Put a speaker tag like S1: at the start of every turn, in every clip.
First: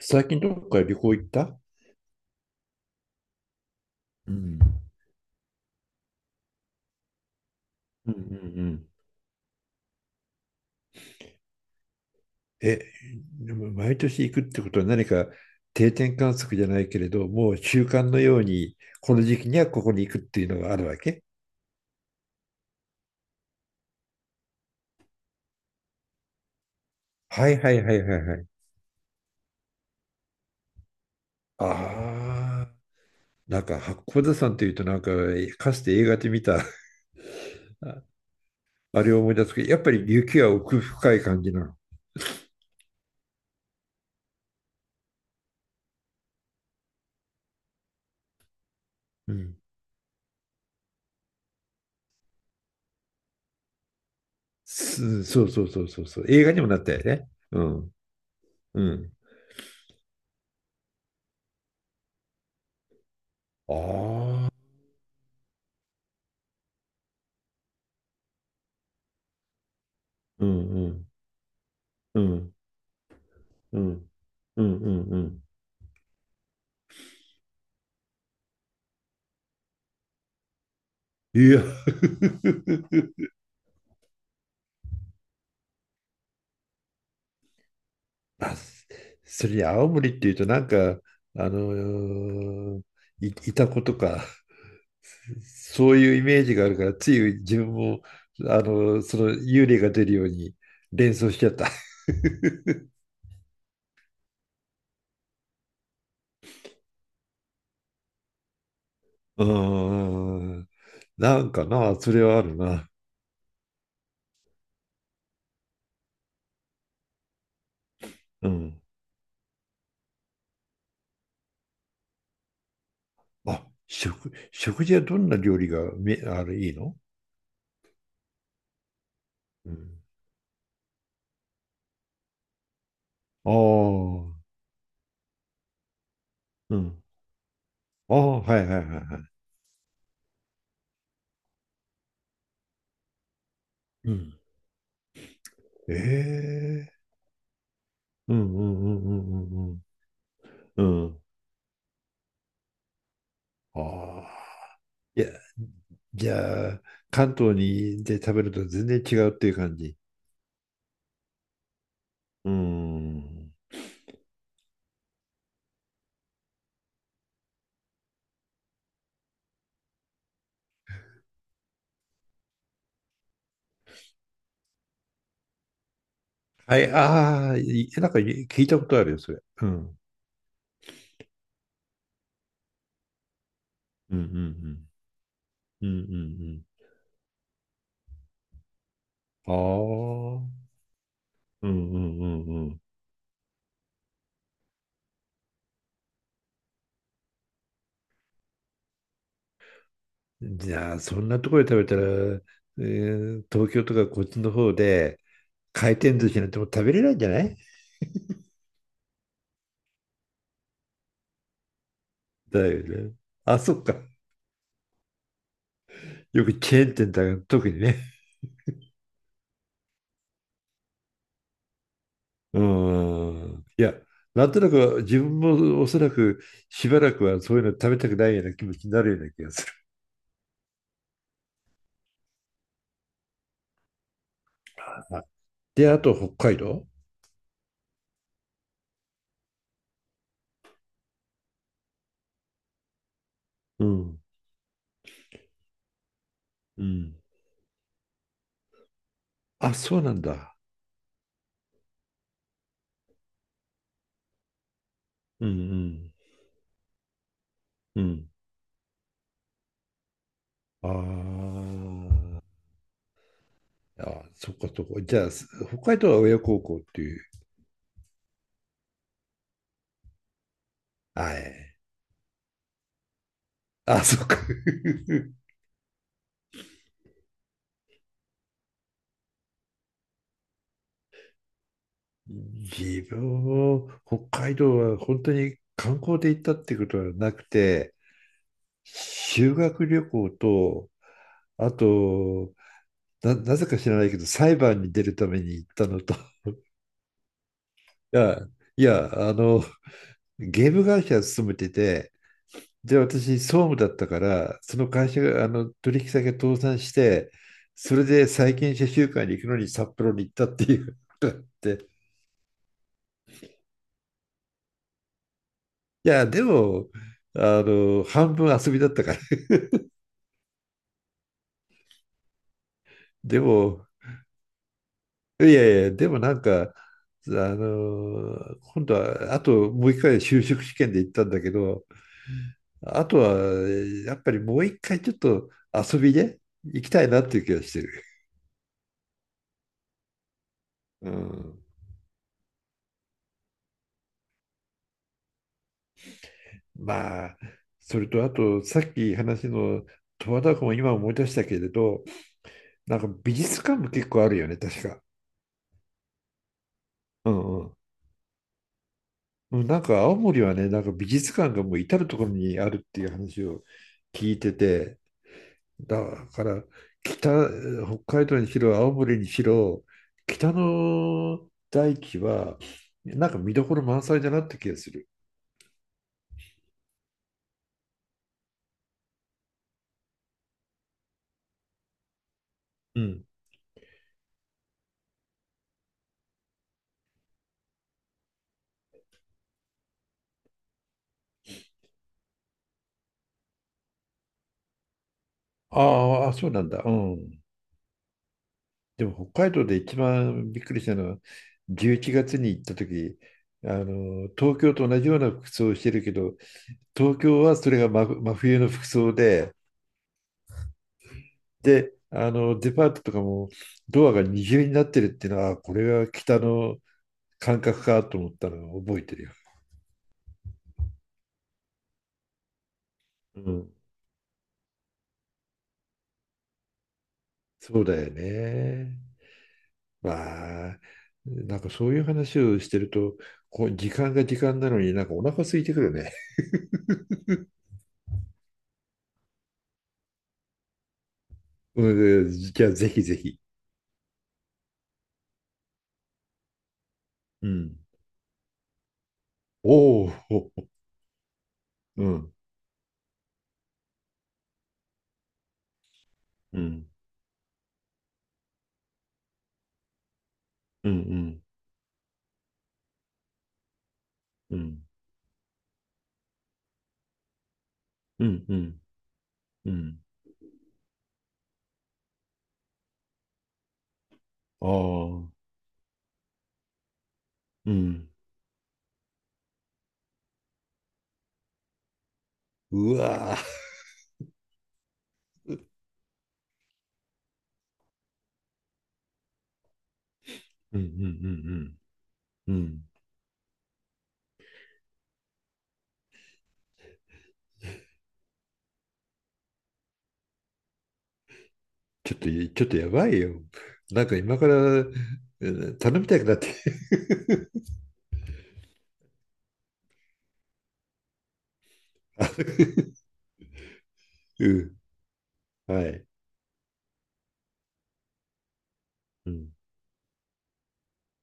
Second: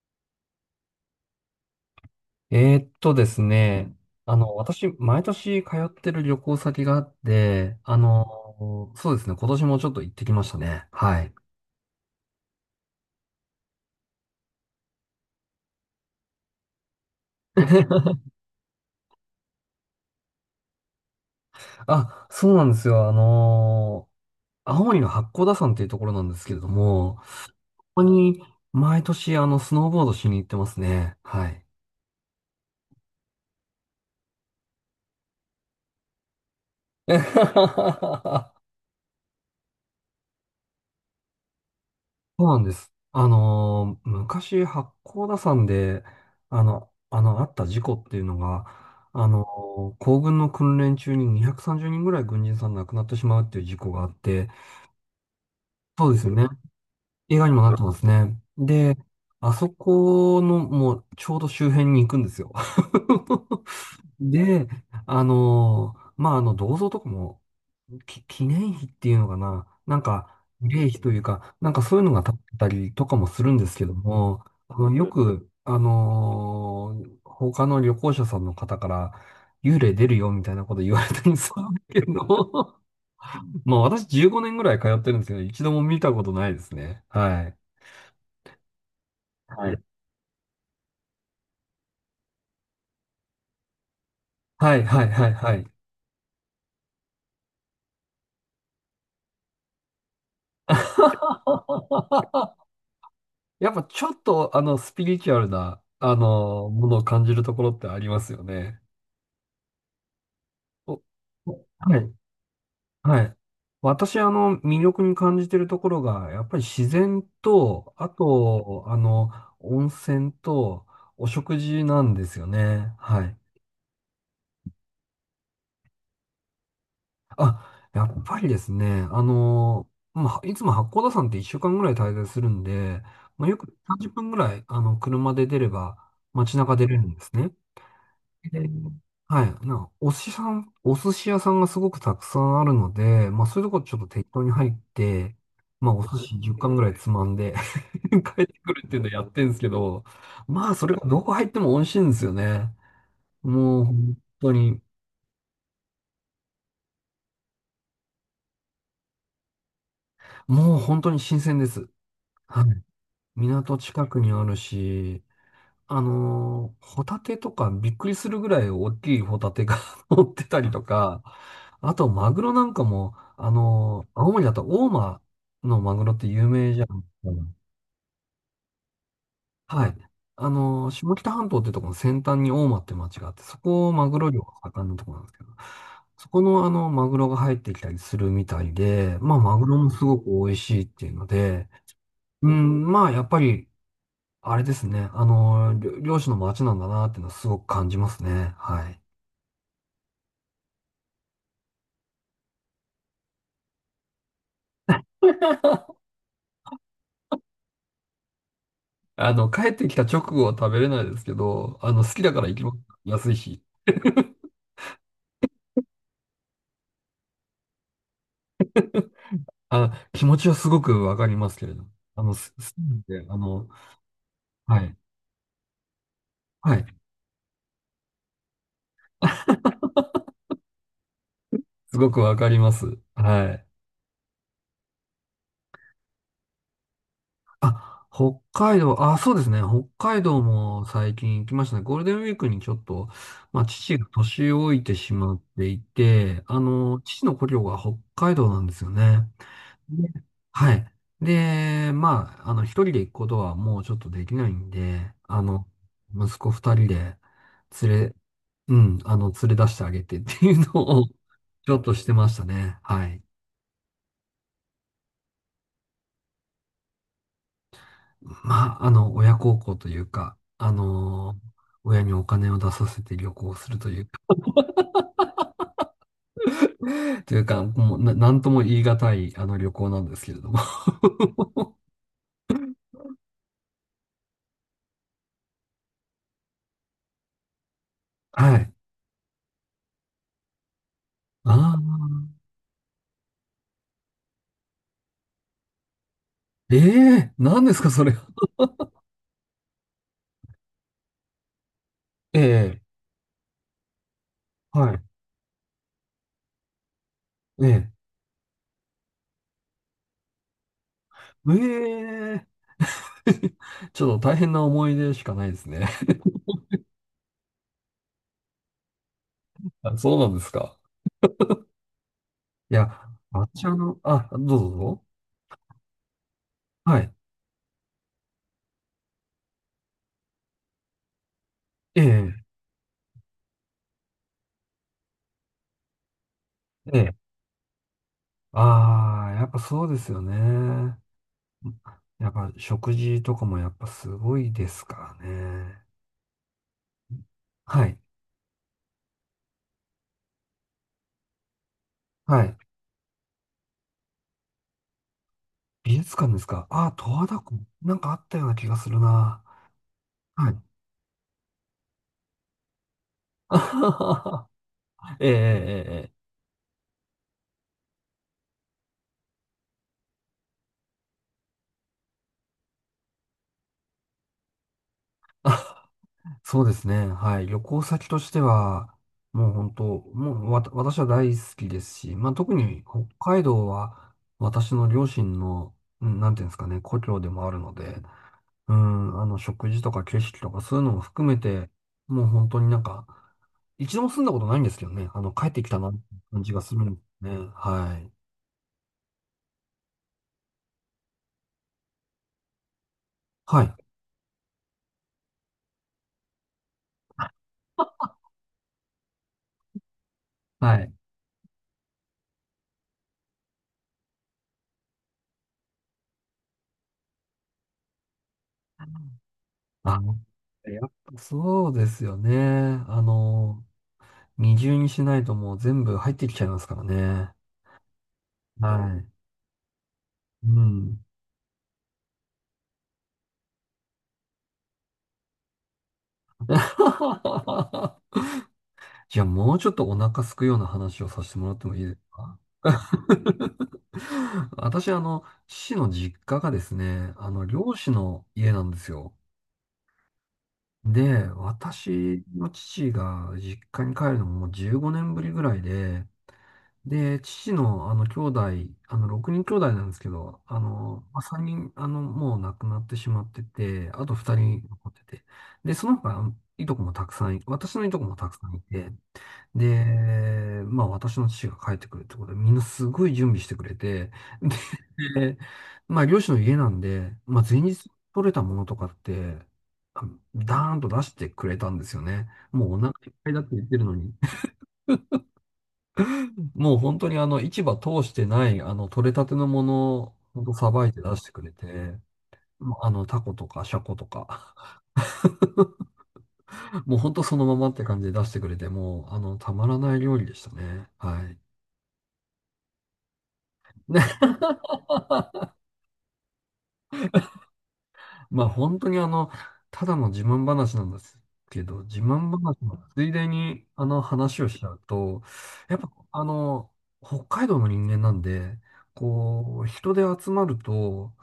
S1: 最近どっか旅行行った？
S2: ですね、
S1: うん
S2: 私、毎年通ってる旅行先があって、
S1: うんうんうん。
S2: そうですね、今年もちょっと行ってきましたね。はい。
S1: え、でも毎年行くってことは何か定点観測じゃないけれど、もう習慣 のように、この時期にはここに行くっていうのがあるわけ？
S2: あ、そうなんですよ。青森の八甲田山っていうところなんですけれども、こ
S1: はいはいはい
S2: こ
S1: はいは
S2: に
S1: い。
S2: 毎年、スノーボードしに行ってますね。はい。
S1: ああ、なんか八甲田山というと、なんかかつて映画で見た あ あれを思い出すけど、やっぱり雪は奥深い感じなの？
S2: そうなんです。昔、八甲田山で、あった事故っていうのが、あ
S1: う
S2: の
S1: ん。
S2: 行軍の訓練中に230人ぐらい軍人さん亡くなってしまうっていう事故があって、
S1: すそうそうそうそ
S2: そ
S1: う
S2: うで
S1: そう。
S2: すよ
S1: 映
S2: ね。
S1: 画にもなったよね。
S2: 映画にも
S1: う
S2: なって
S1: ん。
S2: ますね。
S1: う
S2: で、
S1: ん。
S2: あそこの、もう、ちょうど周辺に行くんですよ。
S1: ああ。
S2: で、まあ、銅像とかも、記念碑っていうのかな、なんか、
S1: うん
S2: 慰
S1: う
S2: 霊碑
S1: ん
S2: というか、なんかそういうの
S1: う
S2: が立っ
S1: ん。
S2: てたりとかもするんです
S1: う
S2: けど
S1: ん、
S2: も、
S1: うん、う
S2: よ
S1: ん、うん。
S2: く、他の旅行者さんの方から、幽霊出るよみたいなこと言われたり
S1: い
S2: す
S1: や、
S2: るんですけ ど、まあ私15年ぐらい通ってるんですけど、一度も見たことないですね。はい。
S1: あ、それに
S2: はい。
S1: 青森っていうとなんか、あのいたことか、
S2: はい、はい、はい、はい。
S1: そういうイメージがあるから、つい自分も、その幽霊が出るように連想しちゃった。
S2: やっぱちょっと、スピリチュアルな、ものを感じるところってありますよね。
S1: うん、
S2: お
S1: なんかな、
S2: は
S1: そ
S2: い。
S1: れはあるな。
S2: はい。私、魅力に感じてるところが、やっぱり自然と、あ
S1: うん。
S2: と、温泉と、お食事なんですよね。はい。
S1: あ、食事はどんな料理がめ、あれ、いいの？
S2: あ、やっぱりですね、
S1: うん、
S2: まあ、いつも八甲田山って1週間ぐらい滞在するんで、まあ、
S1: あ
S2: よく30分ぐ
S1: あ、
S2: らい、車で出れば、街中
S1: う
S2: 出れる
S1: ん、
S2: んですね。
S1: ああ、は
S2: で、
S1: いはいはいはい。
S2: はい。なんか、お寿司屋さんがすごくたくさんあるので、まあそういうとこちょっと
S1: う
S2: 適
S1: ん。
S2: 当に入って、まあお寿司10貫ぐ
S1: え
S2: らい
S1: え。
S2: つまんで
S1: う
S2: 帰って
S1: んう
S2: く
S1: ん
S2: る
S1: う
S2: っていう
S1: ん
S2: の
S1: う
S2: やってるん
S1: ん
S2: で
S1: う
S2: すけ
S1: ん
S2: ど、まあ
S1: う
S2: それ
S1: ん
S2: が
S1: うん
S2: どこ入っても美味しいんですよね。
S1: あ
S2: もう本当
S1: あ。
S2: に、
S1: いや、じゃあ、関東にで食べると全然違うっていう感じ。
S2: もう本当に新鮮です。
S1: う
S2: はい。
S1: ん。
S2: 港近くにあるし、ホタテとかびっくりするぐらい大きいホタテが 乗ってたりとか、あとマグロなんかも、青森だと大間のマグロって有名
S1: は
S2: じゃん。
S1: い、ああ、なんかい聞いたことあるよ、それ。う
S2: はい。
S1: ん。
S2: 下北半島ってところの先端に大間って町があって、そこをマ
S1: う
S2: グ
S1: んうん
S2: ロ漁が盛んなと
S1: う
S2: ころなんですけど、
S1: んう
S2: そこ
S1: ん
S2: のマグロが入ってきたりするみたいで、まあ、マグロもすごく美味しいっていうの
S1: うんうんああうん
S2: で、
S1: う
S2: う
S1: んうん
S2: ん、まあ、やっぱりあれですね。漁師の町なんだなっていうのはすごく感じますね。はい。
S1: うん。じゃあ、そんなところで食べたら、東京とかこっちの方で回 転寿司なんてもう食べれないんじゃない？
S2: 帰ってきた直後は食べれないですけど、好きだから行き
S1: だ
S2: ます。
S1: よね。
S2: 安い
S1: あ、
S2: し。
S1: そっか。よくチェーン店だが特にね。
S2: あ、気持ちはすごくわかりますけれど。好きなん
S1: う
S2: で、
S1: ん。いや、なんとな
S2: はい。
S1: く自分もおそらく
S2: はい。
S1: しばらくはそういうの食べたくないような気持ちになるような気がする。
S2: すごくわかります。はい。
S1: あ、で、あと北海道。
S2: あ、北海道、あ、そうですね。北海道も最近行きましたね。ゴールデンウィークにちょっと、まあ、
S1: う
S2: 父が
S1: ん。
S2: 年老いてしまっていて、
S1: うん。
S2: 父の故郷が北海道なんですよね。
S1: あ、そう
S2: で、
S1: なんだ。
S2: はい。で、まあ、一人で行くことはもうちょっとできないんで、
S1: うん
S2: 息子二人で
S1: うん。う
S2: 連れ、
S1: ん。
S2: うん、連れ出してあげてっていう
S1: あ
S2: のを ちょっとしてまし
S1: ー
S2: たね。はい。
S1: あ、そっかそっか。じゃあ、北海道は親孝行っていう。
S2: まあ、親孝行というか、
S1: はい。
S2: 親にお金を出させて旅行するとい
S1: あ、
S2: うか、
S1: そっか。
S2: というか、もうなんとも言い難い、旅行なんですけれども。
S1: 自分も北海道は本当に観光で行ったってことはなくて、
S2: はい。
S1: 修学旅行と、あ
S2: ああ、
S1: と、なぜか知らないけど、裁判に出るために行ったのと、い
S2: ええー、何ですか、それは。
S1: や、いや、ゲーム会社勤めてて、
S2: ええ、
S1: で、私、総務だったから、その
S2: はい。
S1: 会社が、取引先が倒産して、
S2: え
S1: それで債権者集会に行くのに札幌に行ったっていうっ
S2: え
S1: て、
S2: ええ。 ちょっと大変な思い出しかないですね。
S1: い や、でも、半分遊びだったから、
S2: あ、そうなんですか。いや、
S1: で
S2: 私
S1: も、
S2: あ、どうぞどうぞ。
S1: いやいや、でもなんか、
S2: はい。
S1: あの今度は、あともう一回就職試験で行ったんだけど、
S2: ええ、
S1: あとは、やっぱりもう一回ちょっと遊びで行き
S2: え
S1: たい
S2: え。
S1: なっていう気がしてる。
S2: ああ、やっぱそうですよね。
S1: うん。
S2: やっぱ食事とかもやっぱすごいですからね。
S1: まあ、
S2: はい。
S1: それとあと、さっき話の十和田湖も今思い出したけれど、
S2: はい。
S1: なんか美術館も結構あるよね、確か。
S2: 美術館ですか。ああ、十和
S1: う
S2: 田
S1: んう
S2: 湖。
S1: ん。
S2: なんかあったような気がするな。
S1: うん、なんか青森
S2: は
S1: は
S2: い。
S1: ね、なんか美術館がもう至る所にあるっていう話
S2: あ
S1: を
S2: はは
S1: 聞い
S2: は
S1: てて、
S2: ええ、ええ、
S1: だから北、北海道にしろ青森にしろ北の大地はなんか見どころ満載だなって気がする。
S2: ええ。そうですね。はい。旅行先としては、もう本当、もうわた、私は大好きですし、まあ特に
S1: う
S2: 北
S1: ん。
S2: 海道は私の両親の、うん、なんていうんですかね、故郷でもあるので、うん、食事とか景色とかそういうのも含めて、もう本当になんか、一度も住んだことないんですけどね、帰ってきたなって
S1: ああ、
S2: 感
S1: そう
S2: じが
S1: なん
S2: する
S1: だ。う
S2: んですね。
S1: ん。
S2: はい。
S1: でも北海道で一番びっくりしたのは11月に行った時、
S2: は
S1: あ
S2: い。
S1: の東京と同じような服装をしてるけど、東京はそれが真、真冬の服装で。
S2: はい。
S1: で、デパートとかもドアが二重になってるっていうのは、あ、これが北の感覚かと思ったのを覚えてるよ。
S2: あ、やっぱそうですよね。
S1: うん、
S2: 二重にしないともう全部入ってきちゃいますからね。
S1: そうだよ
S2: は
S1: ね。
S2: い。う
S1: わあ、
S2: ん。
S1: なんかそういう話をしてると、こう時間が時間なのになんかお腹空いてくるね。
S2: じゃあもうちょっとお腹すくような話をさせてもらっても いいです
S1: うん、
S2: か？
S1: じゃあぜひぜひ。
S2: 私、父の実家がですね、
S1: う
S2: 漁
S1: ん。
S2: 師の家なんですよ。
S1: おーおー、
S2: で、
S1: う
S2: 私
S1: ん、
S2: の父が実家に帰るのももう15年ぶりぐらいで、
S1: うん、
S2: 父の、兄弟、6人兄弟なんですけど、
S1: うん、う
S2: まあ、
S1: ん、
S2: 3人、もう亡くなってしまってて、あと2
S1: う
S2: 人
S1: ん、
S2: 残ってて、で、その他、あのいとこもたくさんい、私のいとこも
S1: う
S2: たくさんい
S1: ん、
S2: て、
S1: うん、
S2: で、まあ、私の父が帰ってくるってことで、みんなすごい準備してくれて、
S1: ああー、
S2: で、まあ、漁師の家なんで、まあ、前
S1: う
S2: 日
S1: ん、
S2: 取れたものとかって、あのダーンと出してくれたんですよね。もうお腹
S1: う
S2: いっぱい
S1: わ
S2: だって言ってるのに、
S1: ー、
S2: もう本当に市場通してない、取れたてのものを、本当さ
S1: うん、う
S2: ば
S1: ん、
S2: いて
S1: う
S2: 出してくれて、
S1: ん、うん、う
S2: もう
S1: ん。
S2: タコとかシャコとか、もう本当そのままって感じで出してくれて、もう、たまらない料理でしたね。はい。
S1: ちょっと、ちょっとやばいよ。
S2: ね
S1: なんか今から、 うん、頼みたくなって。
S2: まあ本当にただの自慢話なんですけど、自慢話の ついでに、話を
S1: う
S2: しちゃ
S1: ん、
S2: うと、やっ
S1: は
S2: ぱ、
S1: い。
S2: 北海道の人間なんで、
S1: うん。
S2: こう、人で集まると、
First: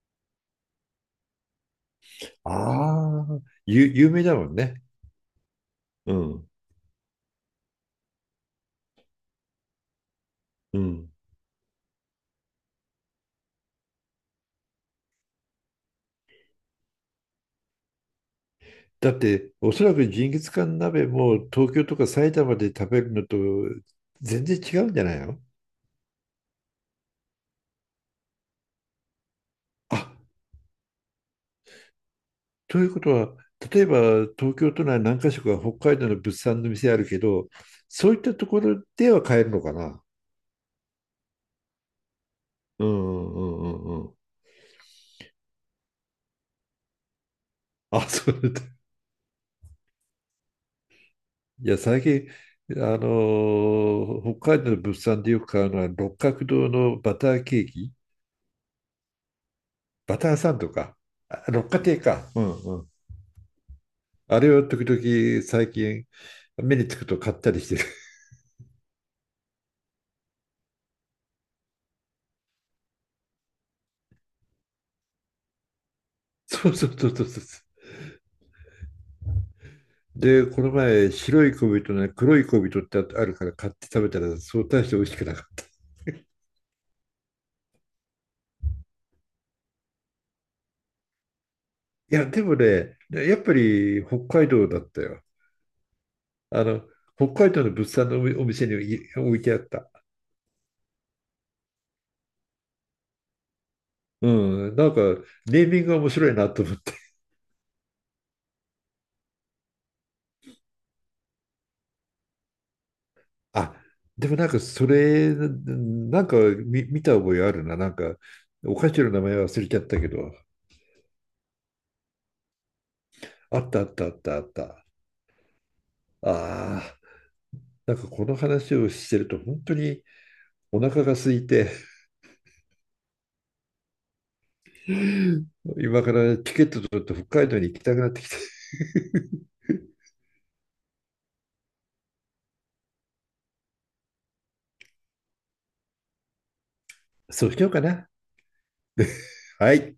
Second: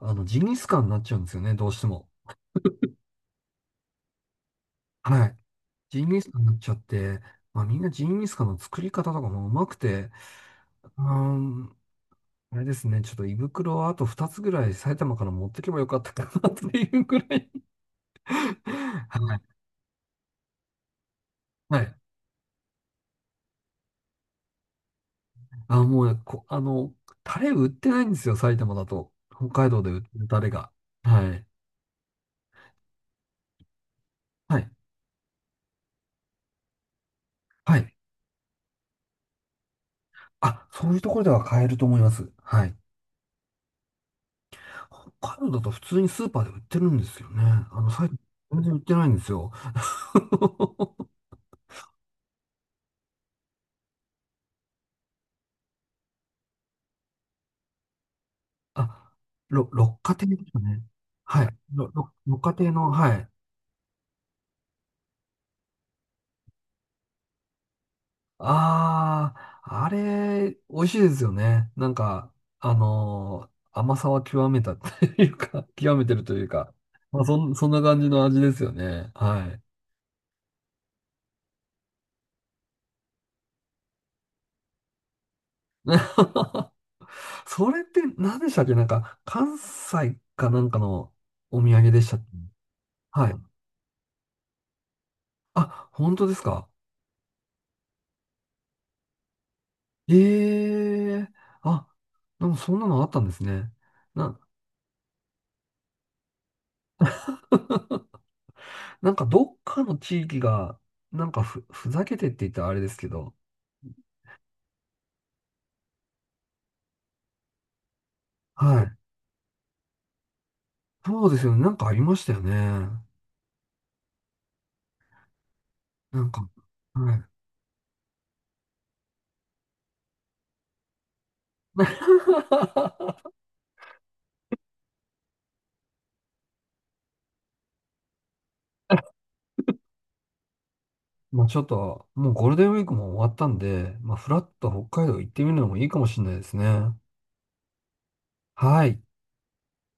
S2: ジンギスカンになっちゃうんですよね、どうしても。
S1: ああ、有名だもんね。
S2: はい。ジン
S1: う
S2: ギスカンに
S1: ん。
S2: なっちゃって、まあみんなジンギスカンの作り方とかもうまくて、
S1: う
S2: うー
S1: ん。
S2: ん、あれですね、ちょっと胃袋をあと2つぐらい埼玉から持ってけばよかったかなっていうぐらい。
S1: だっ
S2: は
S1: て、
S2: い。
S1: おそらくジンギスカン鍋も東
S2: は
S1: 京
S2: い。
S1: とか埼玉で食べるのと全然違うんじゃないの？
S2: あ、もうタレ売ってないんですよ、埼玉だと。北海道で売って
S1: あ、
S2: るタレが。はい。
S1: ということは、例えば東
S2: はい。
S1: 京都内何か所か北海道の物産の店あるけど、
S2: はい。
S1: そういったところでは買えるのかな？
S2: あ、そういうところでは買えると思います。はい。
S1: うんうんうんうんうん。
S2: 北海道だと普通にスーパーで売ってるんですよね。
S1: あ、
S2: 埼
S1: そうだっ
S2: 玉全然売っ
S1: た。
S2: てないんですよ。
S1: いや、最近、北海道の物産でよく買うのは六角堂のバターケーキ。
S2: あ、六花
S1: バ
S2: 亭
S1: タ
S2: で
S1: ー
S2: す
S1: サ
S2: か
S1: ンド
S2: ね。
S1: か、
S2: はい。
S1: 六花亭か、う
S2: 六花
S1: ん
S2: 亭
S1: うん。
S2: の、はい。
S1: あれを時々最近目につくと買ったりしてる。
S2: ああ、あれ、美味しいですよね。なんか、甘さは極めたっていうか、極めてるとい う
S1: そ
S2: か、
S1: うそうそう
S2: まあ、
S1: そうそ
S2: そんな感じの味ですよね。はい。
S1: う。で、この前、白い小人ね、黒い小人ってあるから買って食べたら、そう大して美味しくなかった。い
S2: それって何でしたっけ？なんか、関西かなんかのお土産でしたっけ？
S1: や、でもね、
S2: はい。
S1: やっぱり北海道だったよ。
S2: あ、本当です
S1: あ
S2: か？
S1: の、北海道の物産のお店に置いてあった。
S2: ええ。あ、でもそんなのあったんですね。な、
S1: うん、なんか、ネーミングが面白いなと
S2: なんかどっかの地域が、なんかふざけてって言ったらあれですけど、
S1: あ、でもなんかそれ、なんか見た覚えあるな。なんか、お
S2: は
S1: 菓
S2: い。
S1: 子の名前忘れちゃったけど、
S2: そうですよね。なんかありましたよね。な
S1: あったあったあったあった。
S2: んか、
S1: ああ、
S2: はい。
S1: なんかこの話をしてると本当にお腹が空いて、今からチケット取って北海道に行きたくなってきて。
S2: まあちょっと、もうゴールデンウィークも終わったんで、まあフラッと北海道行ってみるのもいいかもしれないですね。
S1: そうしようかな。
S2: はい。
S1: はい。